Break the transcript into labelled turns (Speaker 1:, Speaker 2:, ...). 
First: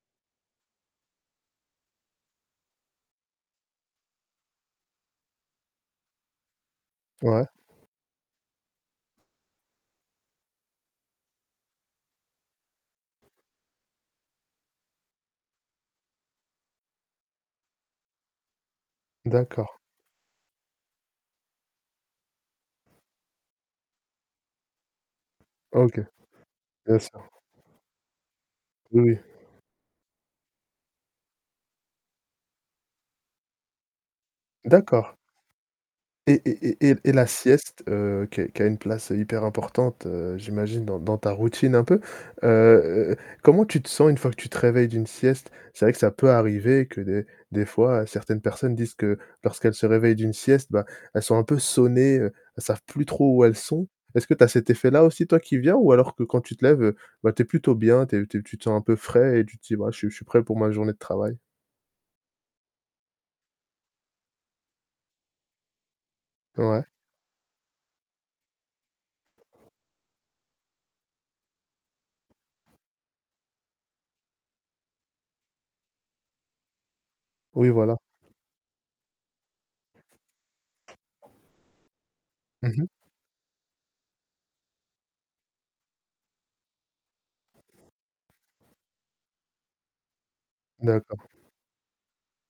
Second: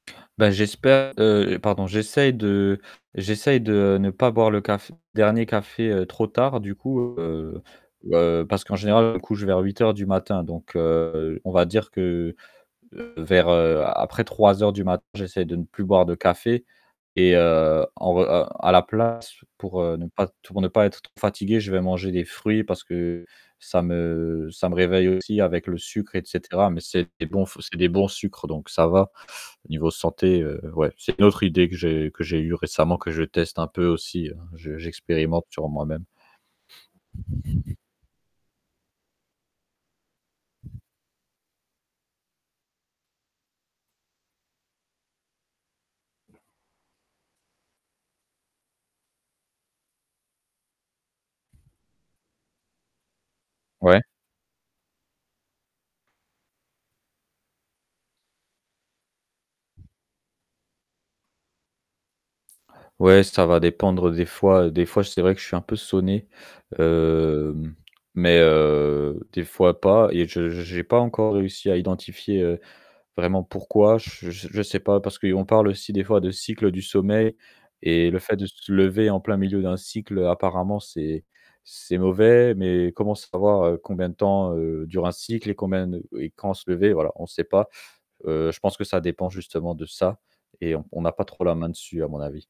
Speaker 1: Bah, j'espère, heu, pardon, j'essaie de j'essaie de ne pas boire le café dernier café trop tard, du coup,
Speaker 2: Ouais.
Speaker 1: heu heu, parce qu'en général, je me couche vers 08:00 du matin, donc heu, on va dire que vers heu, après 03:00 du matin, j'essaie de ne plus boire de café et heu, en re heu, à la place,
Speaker 2: D'accord.
Speaker 1: pour, heu, ne pas t pour ne pas être trop fatigué, je vais manger des fruits parce que ça me ça me réveille aussi avec le
Speaker 2: OK.
Speaker 1: sucre et cetera mais
Speaker 2: Bien
Speaker 1: c'est des
Speaker 2: sûr.
Speaker 1: bons c'est des bons sucres, donc ça
Speaker 2: Oui,
Speaker 1: va
Speaker 2: oui.
Speaker 1: au niveau santé, heu, ouais, c'est une autre idée que j'ai que j'ai eu récemment, que je teste un peu aussi, je
Speaker 2: D'accord.
Speaker 1: j'expérimente sur moi-même.
Speaker 2: Et et et et et la sieste, heu, qui a qui a une place hyper importante, heu, j'imagine dans dans ta routine un peu. Heu, comment tu te sens une fois que tu te réveilles d'une sieste? C'est vrai que ça peut arriver que des des fois, certaines personnes disent que lorsqu'elles se réveillent d'une sieste, bah, elles sont un peu sonnées, heu, elles savent plus trop où elles sont.
Speaker 1: Ouais.
Speaker 2: Est-ce que tu as cet effet-là aussi, toi, qui viens ou alors que quand tu te lèves, heu, bah, tu es plutôt bien, tu es tu es tu te sens un peu frais et tu te dis: «Bah, je suis je suis prêt pour ma journée de travail»?
Speaker 1: Ouais, ça va dépendre des fois. Des fois, c'est vrai que je suis un peu sonné,
Speaker 2: Ouais.
Speaker 1: hem, mais heu, des fois pas et je j'ai pas encore réussi à identifier, heu, vraiment pourquoi, j je je sais pas parce qu'on parle aussi des fois de cycle du sommeil
Speaker 2: Oui, voilà.
Speaker 1: et le fait de se lever en plein milieu d'un cycle, heu, apparemment c'est c'est mauvais
Speaker 2: Mmh mh.
Speaker 1: mais comment savoir combien de temps dure un cycle et combien de et quand se lever, voilà, on sait pas, heu, je pense que ça dépend justement de ça et on n'a pas
Speaker 2: D'accord.
Speaker 1: trop la main dessus à mon avis.